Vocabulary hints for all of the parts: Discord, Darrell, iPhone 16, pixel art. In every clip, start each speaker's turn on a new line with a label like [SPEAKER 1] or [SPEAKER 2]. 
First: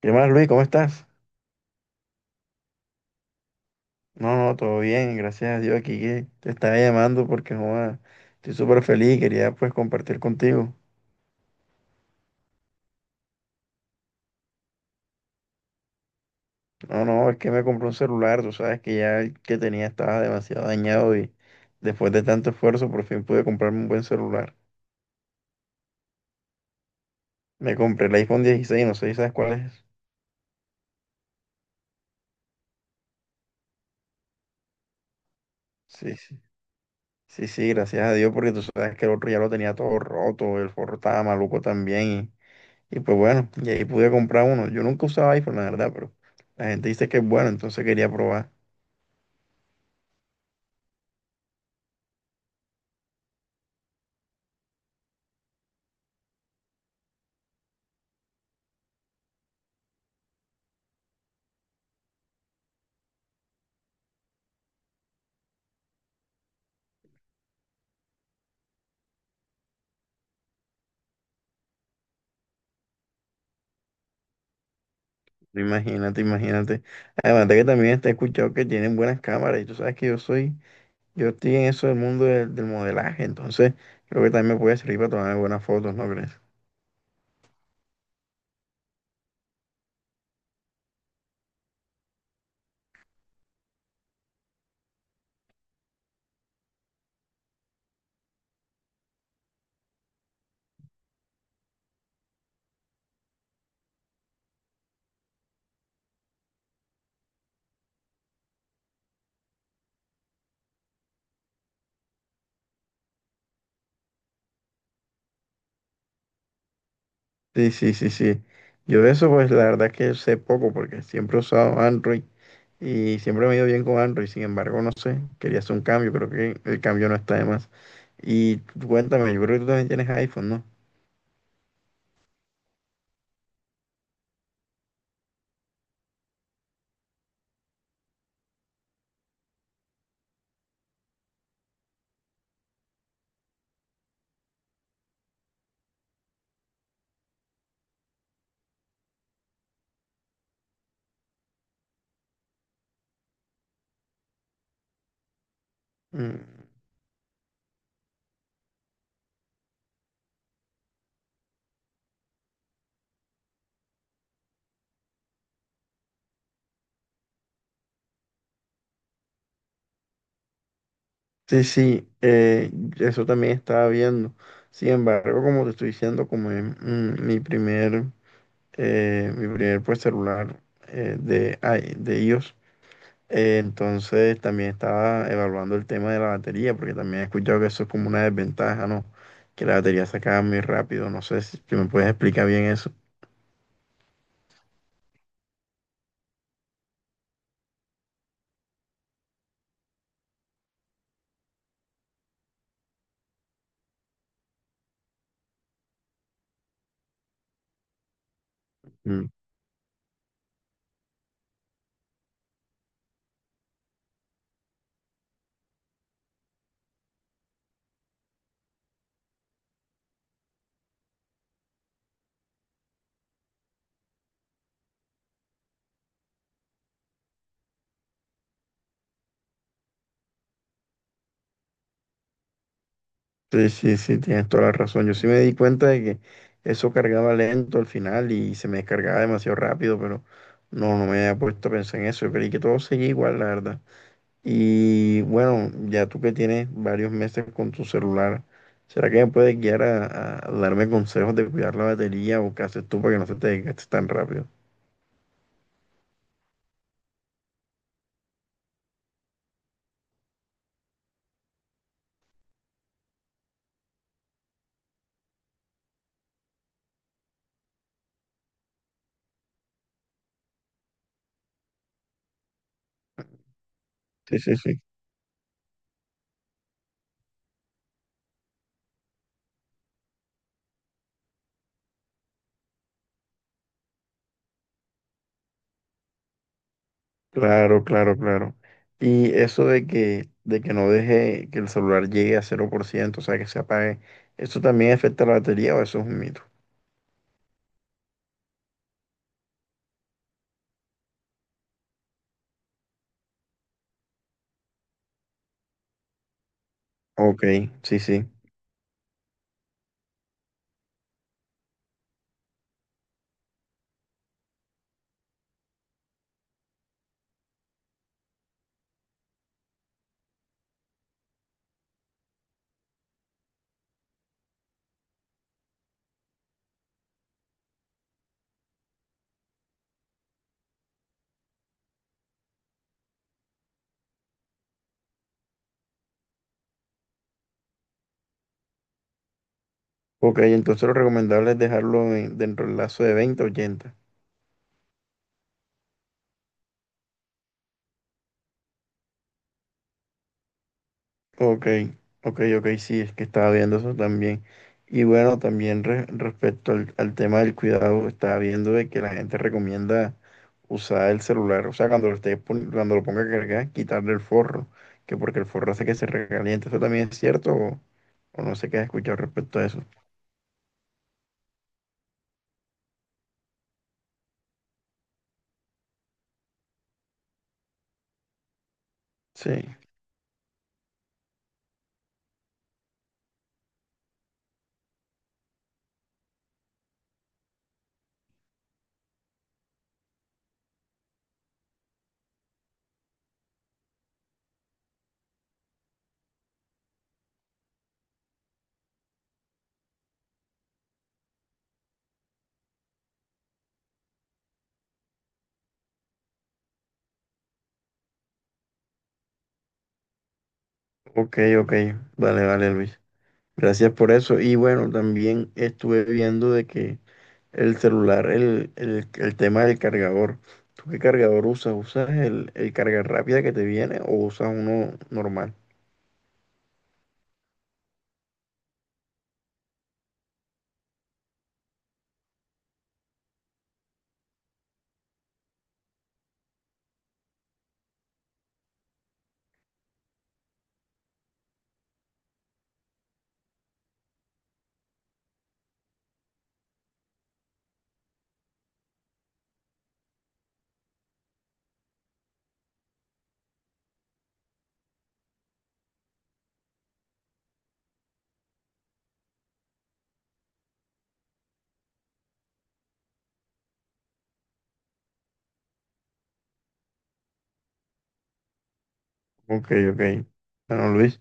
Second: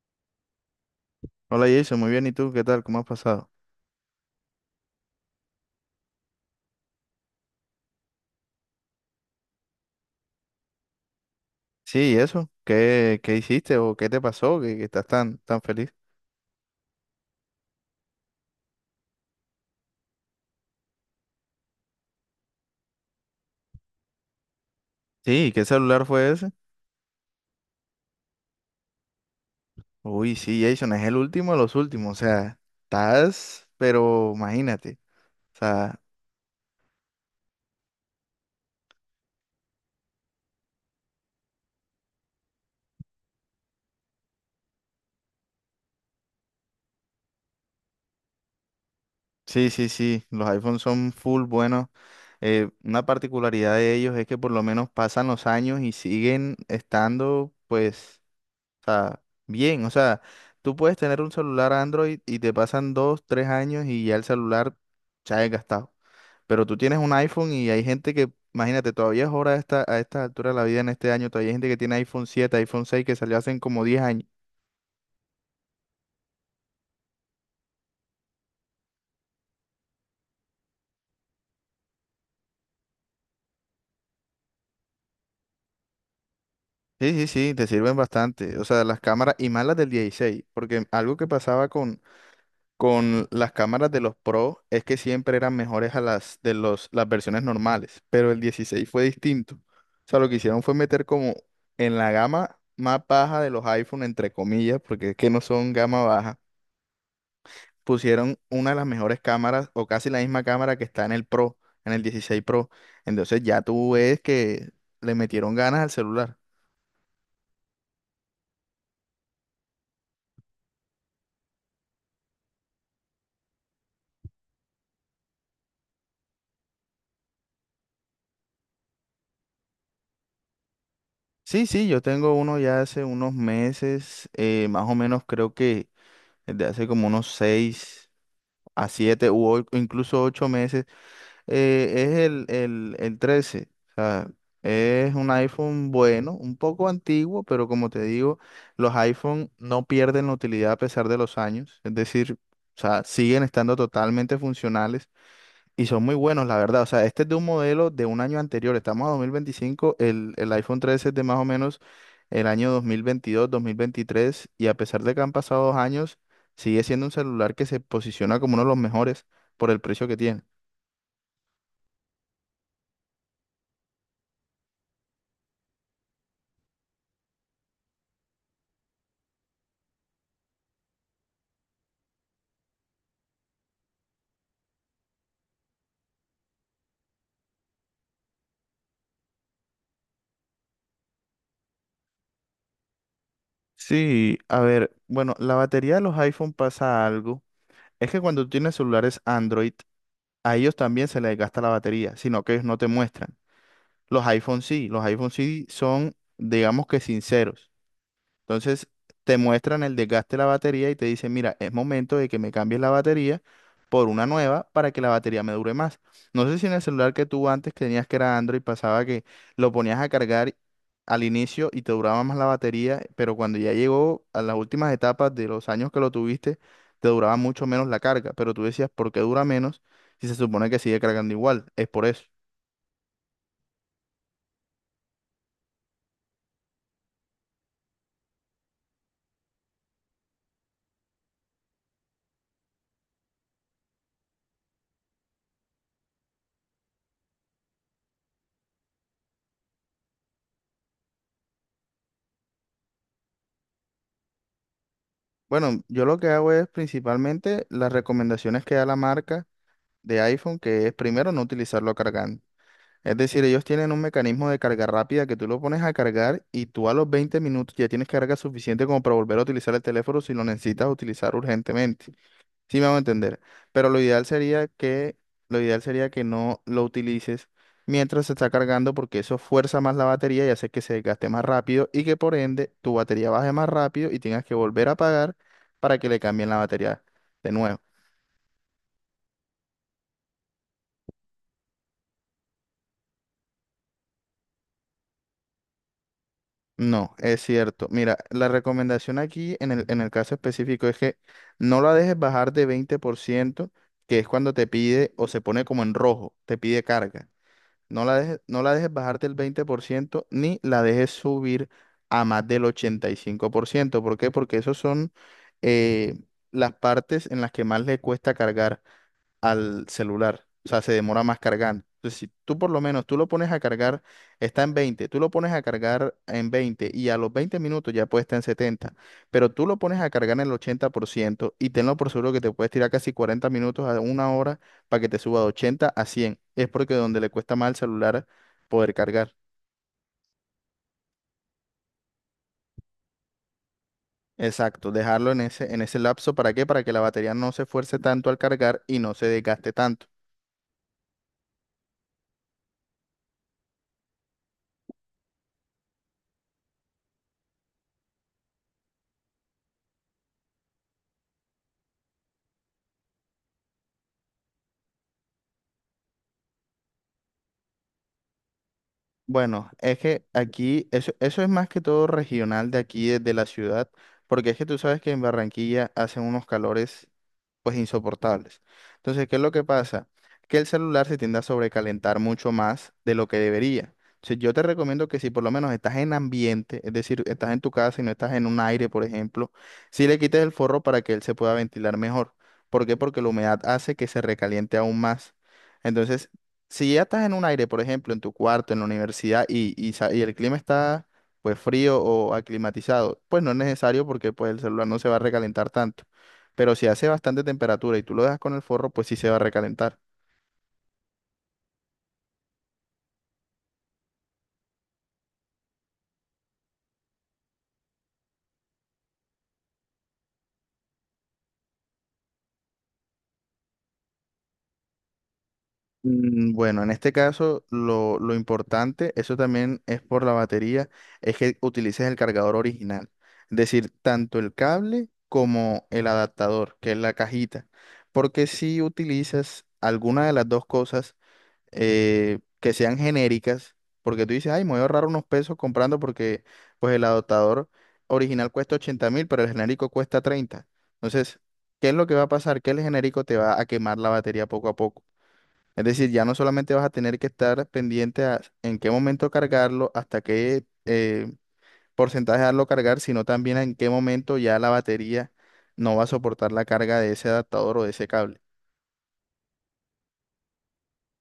[SPEAKER 1] ¿Qué más, Luis? ¿Cómo estás?
[SPEAKER 2] Hola Jason, muy bien. ¿Y tú qué tal? ¿Cómo has pasado?
[SPEAKER 1] No, no, todo bien, gracias a Dios aquí que te estaba llamando porque joda, estoy súper feliz, quería pues compartir contigo.
[SPEAKER 2] Sí, ¿y eso? ¿Qué hiciste o qué te pasó que estás tan, tan feliz?
[SPEAKER 1] No, no, es que me compré un celular, tú sabes que ya el que tenía estaba demasiado dañado y después de tanto esfuerzo por fin pude comprarme un buen celular.
[SPEAKER 2] Sí, ¿qué celular fue ese?
[SPEAKER 1] Me compré el iPhone 16, no sé si sabes cuál es.
[SPEAKER 2] Uy, sí, Jason, es el último de los últimos. O sea, estás, pero imagínate. O sea,
[SPEAKER 1] Sí, sí, sí, sí, gracias a Dios porque tú sabes que el otro ya lo tenía todo roto, el forro estaba maluco también. Y pues bueno, y ahí pude comprar uno. Yo nunca usaba iPhone, la verdad, pero la gente dice que es bueno, entonces quería probar.
[SPEAKER 2] sí, sí, sí, los iPhones son full buenos. Una particularidad de ellos es que por lo menos pasan los años y siguen estando, pues, o sea, bien. O sea, tú puedes tener un celular Android y te pasan dos, tres años y ya el celular se ha desgastado. Pero tú tienes un iPhone y hay gente que, imagínate, todavía es hora a esta, altura de la vida en este año, todavía hay gente que tiene iPhone 7 iPhone 6 que salió hace como 10 años.
[SPEAKER 1] Imagínate, imagínate. Además de que también te he escuchado que tienen buenas cámaras y tú sabes que yo soy, yo estoy en eso del mundo del modelaje, entonces creo que también me puede servir para tomar buenas fotos, ¿no crees?
[SPEAKER 2] Sí, sí, sí, te sirven bastante. O sea, las cámaras y más las del 16, porque algo que pasaba con las cámaras de los Pro es que siempre eran mejores a las de las versiones normales, pero el 16 fue distinto. O sea, lo que hicieron fue meter como en la gama más baja de los iPhone, entre comillas, porque es que no son gama baja, pusieron una de las mejores cámaras, o casi la misma cámara que está en el Pro, en el 16 Pro. Entonces ya tú ves que le metieron ganas al celular.
[SPEAKER 1] Sí, sí, sí, sí. Yo de eso, pues la verdad es que sé poco porque siempre he usado Android y siempre me he ido bien con Android. Sin embargo, no sé, quería hacer un cambio, creo que el cambio no está de más. Y tú cuéntame, yo creo que tú también tienes iPhone, ¿no?
[SPEAKER 2] Sí, sí, yo tengo uno ya hace unos meses. Más o menos creo que desde hace como unos 6 a 7 incluso 8 meses. Es el 13. O sea, es un iPhone bueno, un poco antiguo, pero como te digo, los iPhone no pierden la utilidad a pesar de los años. Es decir, o sea, siguen estando totalmente funcionales y son muy buenos, la
[SPEAKER 1] Mm.
[SPEAKER 2] verdad. O sea, este es de un modelo de un año anterior. Estamos a 2025. El iPhone 13 es de más o menos el año 2022, 2023. Y a pesar de que han pasado 2 años, sigue siendo un celular que se posiciona como uno de los mejores por el precio que tiene.
[SPEAKER 1] Sí, sí, eso también estaba viendo. Sin embargo, como te estoy diciendo, como es mi primer pues, celular de iOS, entonces también estaba evaluando el tema de la batería, porque también he escuchado que eso es como una desventaja, ¿no? Que la batería se acaba muy rápido. No sé si me puedes explicar bien eso.
[SPEAKER 2] Sí, a ver, bueno, la batería de los iPhone pasa algo. Es que cuando tú tienes celulares Android, a ellos también se les gasta la batería, sino que ellos no te muestran. Los iPhone sí son, digamos, que sinceros. Entonces te muestran el desgaste de la batería y te dicen, mira, es momento de que me cambies la batería por una nueva para que la batería me dure más. No sé si en el celular que tú antes que tenías, que era Android, pasaba que lo ponías a cargar al inicio y te duraba más la batería, pero cuando ya llegó a las últimas etapas de los años que lo tuviste, te duraba mucho menos la carga, pero tú decías, ¿por qué dura menos si se supone que sigue cargando igual? Es por eso.
[SPEAKER 1] Sí, sí, sí, tienes toda la razón. Yo sí me di cuenta de que eso cargaba lento al final y se me descargaba demasiado rápido, pero no, no me había puesto a pensar en eso. Yo creí que todo seguía igual, la verdad. Y bueno, ya tú que tienes varios meses con tu celular, ¿será que me puedes guiar a darme consejos de cuidar la batería o qué haces tú para que no se te desgaste tan rápido?
[SPEAKER 2] Bueno, yo lo que hago es principalmente las recomendaciones que da la marca de iPhone, que es primero no utilizarlo cargando. Es decir, ellos tienen un mecanismo de carga rápida que tú lo pones a cargar y tú a los 20 minutos ya tienes carga suficiente como para volver a utilizar el teléfono si lo necesitas utilizar urgentemente. Sí me van a entender. Pero
[SPEAKER 1] Sí, sí, sí.
[SPEAKER 2] lo ideal sería que no lo utilices mientras se está cargando, porque eso fuerza más la batería y hace que se desgaste más rápido y que por ende tu batería baje más rápido y tengas que volver a apagar para que le cambien la batería de nuevo.
[SPEAKER 1] Claro, claro, claro. Y eso de que no deje que el celular llegue a cero por ciento, o sea, que se apague, ¿eso también afecta la batería o eso es un mito?
[SPEAKER 2] No, es cierto. Mira, la recomendación aquí en el caso específico es que no la dejes bajar de 20%, que es cuando te pide, o se pone como en rojo, te pide carga.
[SPEAKER 1] Ok, sí,
[SPEAKER 2] No la
[SPEAKER 1] sí.
[SPEAKER 2] dejes, no la dejes bajarte el ciento, ni la dejes subir a más del 85%. Por ciento. ¿Por qué? Porque esos son, eh, las partes en las que más le cuesta cargar al celular. O sea, se demora más cargando. Entonces, si tú por lo menos, tú lo pones a cargar, está en 20, tú lo pones a cargar en 20 y a los 20 minutos ya puede estar en 70, pero tú lo pones a cargar en el 80% y tenlo por seguro que te puedes tirar casi 40 minutos a una hora para que te suba de 80 a 100. Es porque donde le cuesta más al celular poder cargar.
[SPEAKER 1] Ok, entonces lo recomendable es dejarlo dentro del lazo de 20 a 80.
[SPEAKER 2] Exacto, dejarlo en ese lapso, ¿para qué? Para que la batería no se esfuerce tanto al cargar y no se desgaste tanto.
[SPEAKER 1] Ok, ok, ok, sí, es que estaba viendo eso también. Y bueno, también respecto al, al tema del cuidado, estaba viendo de que la gente recomienda usar el celular, o sea, cuando lo ponga a cargar, quitarle el forro, que porque el forro hace que se recaliente. ¿Eso también es cierto o no sé qué has escuchado respecto a
[SPEAKER 2] Bueno,
[SPEAKER 1] eso?
[SPEAKER 2] es que aquí, eso es más que todo regional de aquí, de la ciudad, porque es que tú sabes que en Barranquilla hacen unos calores pues insoportables. Entonces, ¿qué es
[SPEAKER 1] Sí,
[SPEAKER 2] lo que pasa? Que el celular se tiende a sobrecalentar mucho más de lo que debería. Entonces, yo te recomiendo que si por lo menos estás en ambiente, es decir, estás en tu casa y no estás en un aire, por ejemplo, si le quites el forro para que él se pueda ventilar mejor. ¿Por qué? Porque la humedad hace que se recaliente aún más. Entonces, si ya estás en un aire, por ejemplo, en tu cuarto, en la universidad, y el clima está pues frío o aclimatizado, pues no es necesario porque pues el celular no se va a recalentar tanto, pero si hace bastante temperatura y tú lo dejas con el forro, pues sí se va a recalentar.
[SPEAKER 1] ok, ok, vale, vale, Luis. Gracias por eso. Y bueno, también estuve viendo de que el celular, el tema del cargador. ¿Tú qué cargador usas? ¿Usas el carga rápida que te viene o usas uno normal?
[SPEAKER 2] Bueno, en este caso lo importante, eso también es por la batería, es que utilices el cargador original, es decir, tanto el cable como el adaptador, que es la cajita, porque si utilizas alguna de las dos cosas, que sean genéricas, porque tú dices, ay, me voy a ahorrar unos pesos comprando, porque pues el adaptador original cuesta 80 mil, pero el genérico cuesta 30. Entonces, ¿qué es lo que va a pasar? Que el genérico te va a quemar la batería poco a poco. Es decir, ya no solamente vas a tener que estar pendiente a en qué momento cargarlo, hasta qué porcentaje darlo cargar, sino también en qué momento ya la batería no va a soportar la carga de ese adaptador o de ese cable.
[SPEAKER 1] Ok, ok. Bueno, Luis.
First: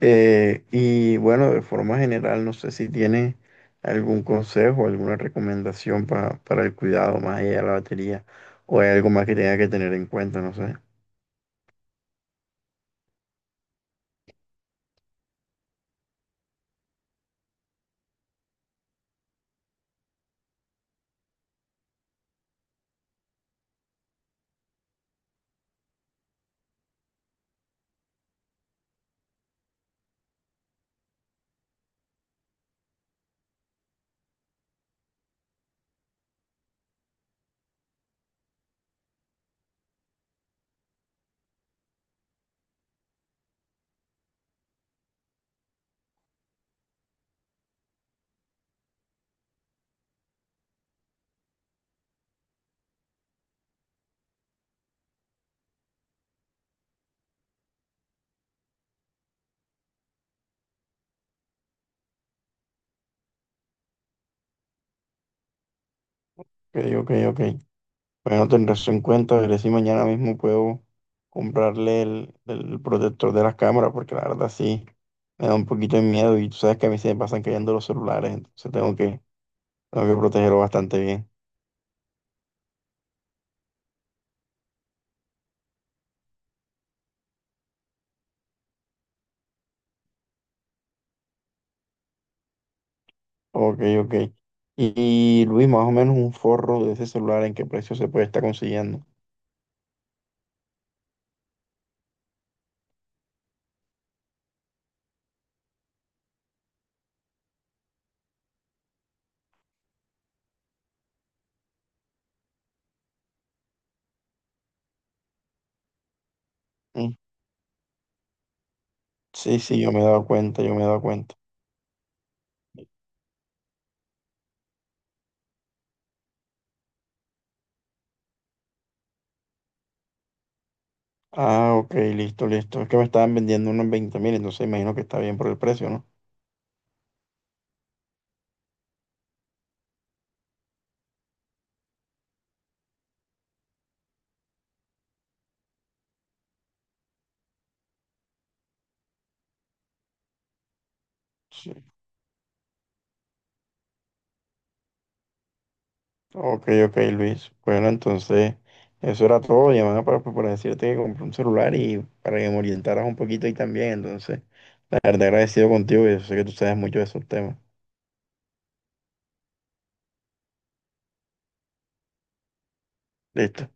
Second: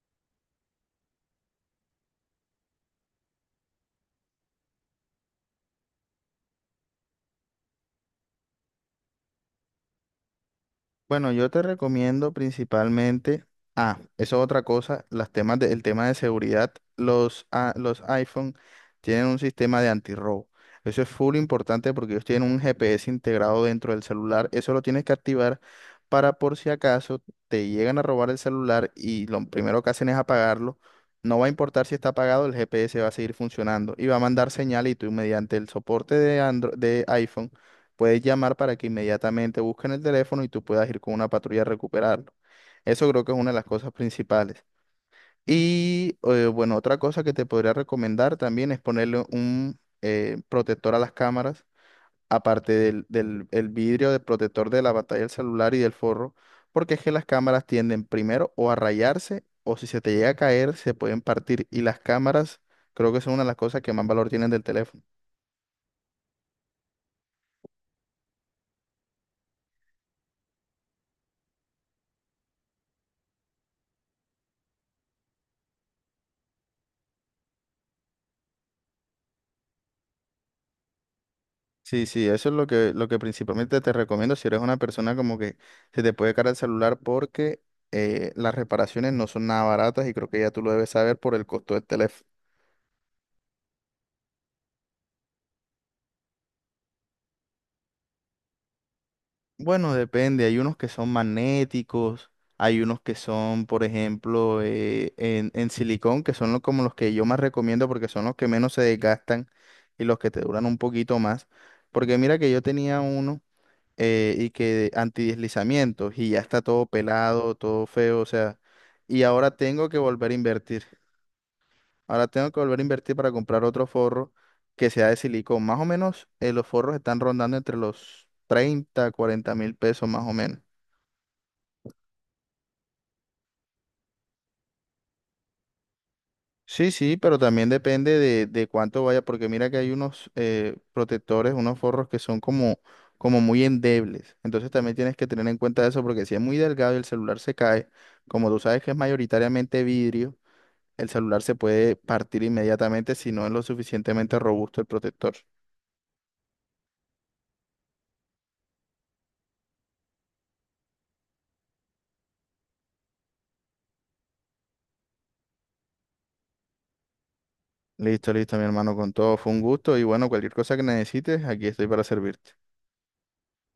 [SPEAKER 1] Y bueno, de forma general, no sé si tienes algún consejo, alguna recomendación para el cuidado más allá de la batería o hay algo más que tenga que tener en cuenta, no sé.
[SPEAKER 2] Bueno, yo te recomiendo principalmente, ah, eso es otra cosa, el tema de seguridad. Los iPhone tienen un sistema de antirrobo. Eso es full importante porque ellos tienen un GPS integrado dentro del celular. Eso lo tienes que activar para, por si acaso te llegan a robar el celular y lo primero que hacen es apagarlo, no va a importar si está apagado, el GPS va a seguir funcionando y va a mandar señal, y tú mediante el soporte de de iPhone puedes llamar para que inmediatamente busquen el teléfono y tú puedas ir con una patrulla a recuperarlo. Eso creo que es una de las cosas principales. Y bueno, otra cosa que te podría recomendar también es ponerle un protector a las cámaras, aparte del, del el vidrio de protector de la pantalla del celular y del forro, porque es que las cámaras tienden primero o a rayarse o si se te llega a caer se pueden partir, y las cámaras creo que son una de las cosas que más valor tienen del teléfono.
[SPEAKER 1] Ok, ok, ok. Bueno, tendré eso en cuenta, veré si mañana mismo puedo comprarle el protector de las cámaras, porque la verdad sí me da un poquito de miedo y tú sabes que a mí se me pasan cayendo los celulares, entonces tengo que protegerlo bastante bien.
[SPEAKER 2] Sí, sí, eso es lo que principalmente te recomiendo si eres una persona como que se te puede caer el celular, porque las reparaciones no son nada baratas y creo que ya tú lo debes saber por el costo del teléfono.
[SPEAKER 1] Ok, ok. Y, y, Luis, más o menos un forro de ese celular, ¿en qué precio se puede estar consiguiendo?
[SPEAKER 2] Bueno, depende, hay unos que son magnéticos, hay unos que son, por ejemplo, en silicón, que son como los que yo más recomiendo porque son los que menos se desgastan y los que te duran un poquito más. Porque mira que yo tenía uno. Y que antideslizamientos, y ya está todo
[SPEAKER 1] Mm.
[SPEAKER 2] pelado, todo feo, o sea, y ahora
[SPEAKER 1] Sí, sí,
[SPEAKER 2] tengo
[SPEAKER 1] yo
[SPEAKER 2] que
[SPEAKER 1] me he dado
[SPEAKER 2] volver a
[SPEAKER 1] cuenta, yo me
[SPEAKER 2] invertir.
[SPEAKER 1] he dado cuenta.
[SPEAKER 2] Ahora tengo que volver a invertir para comprar otro forro que sea de silicón. Más o menos, los forros están rondando entre los 30-40 mil pesos, más o menos.
[SPEAKER 1] Ah, ok, listo, listo. Es que me estaban vendiendo unos 20.000, entonces imagino que está bien por el precio, ¿no?
[SPEAKER 2] Sí, sí, pero también depende de cuánto vaya, porque mira que hay unos protectores, unos forros que son como muy endebles. Entonces también tienes que tener en cuenta eso, porque si es muy delgado y el celular se cae, como tú sabes que es mayoritariamente vidrio, el celular se
[SPEAKER 1] Sí.
[SPEAKER 2] puede partir inmediatamente si no es lo suficientemente robusto el protector.
[SPEAKER 1] Ok, ok, Luis. Bueno, entonces, eso era todo. Llamaba para, pues, para decirte que compré un celular y para que me orientaras un poquito ahí también. Entonces, la verdad agradecido contigo y yo sé que tú sabes mucho de esos temas.
[SPEAKER 2] Listo, listo, mi hermano, con todo fue un gusto y bueno, cualquier cosa que necesites, aquí estoy para servirte.
[SPEAKER 1] Listo.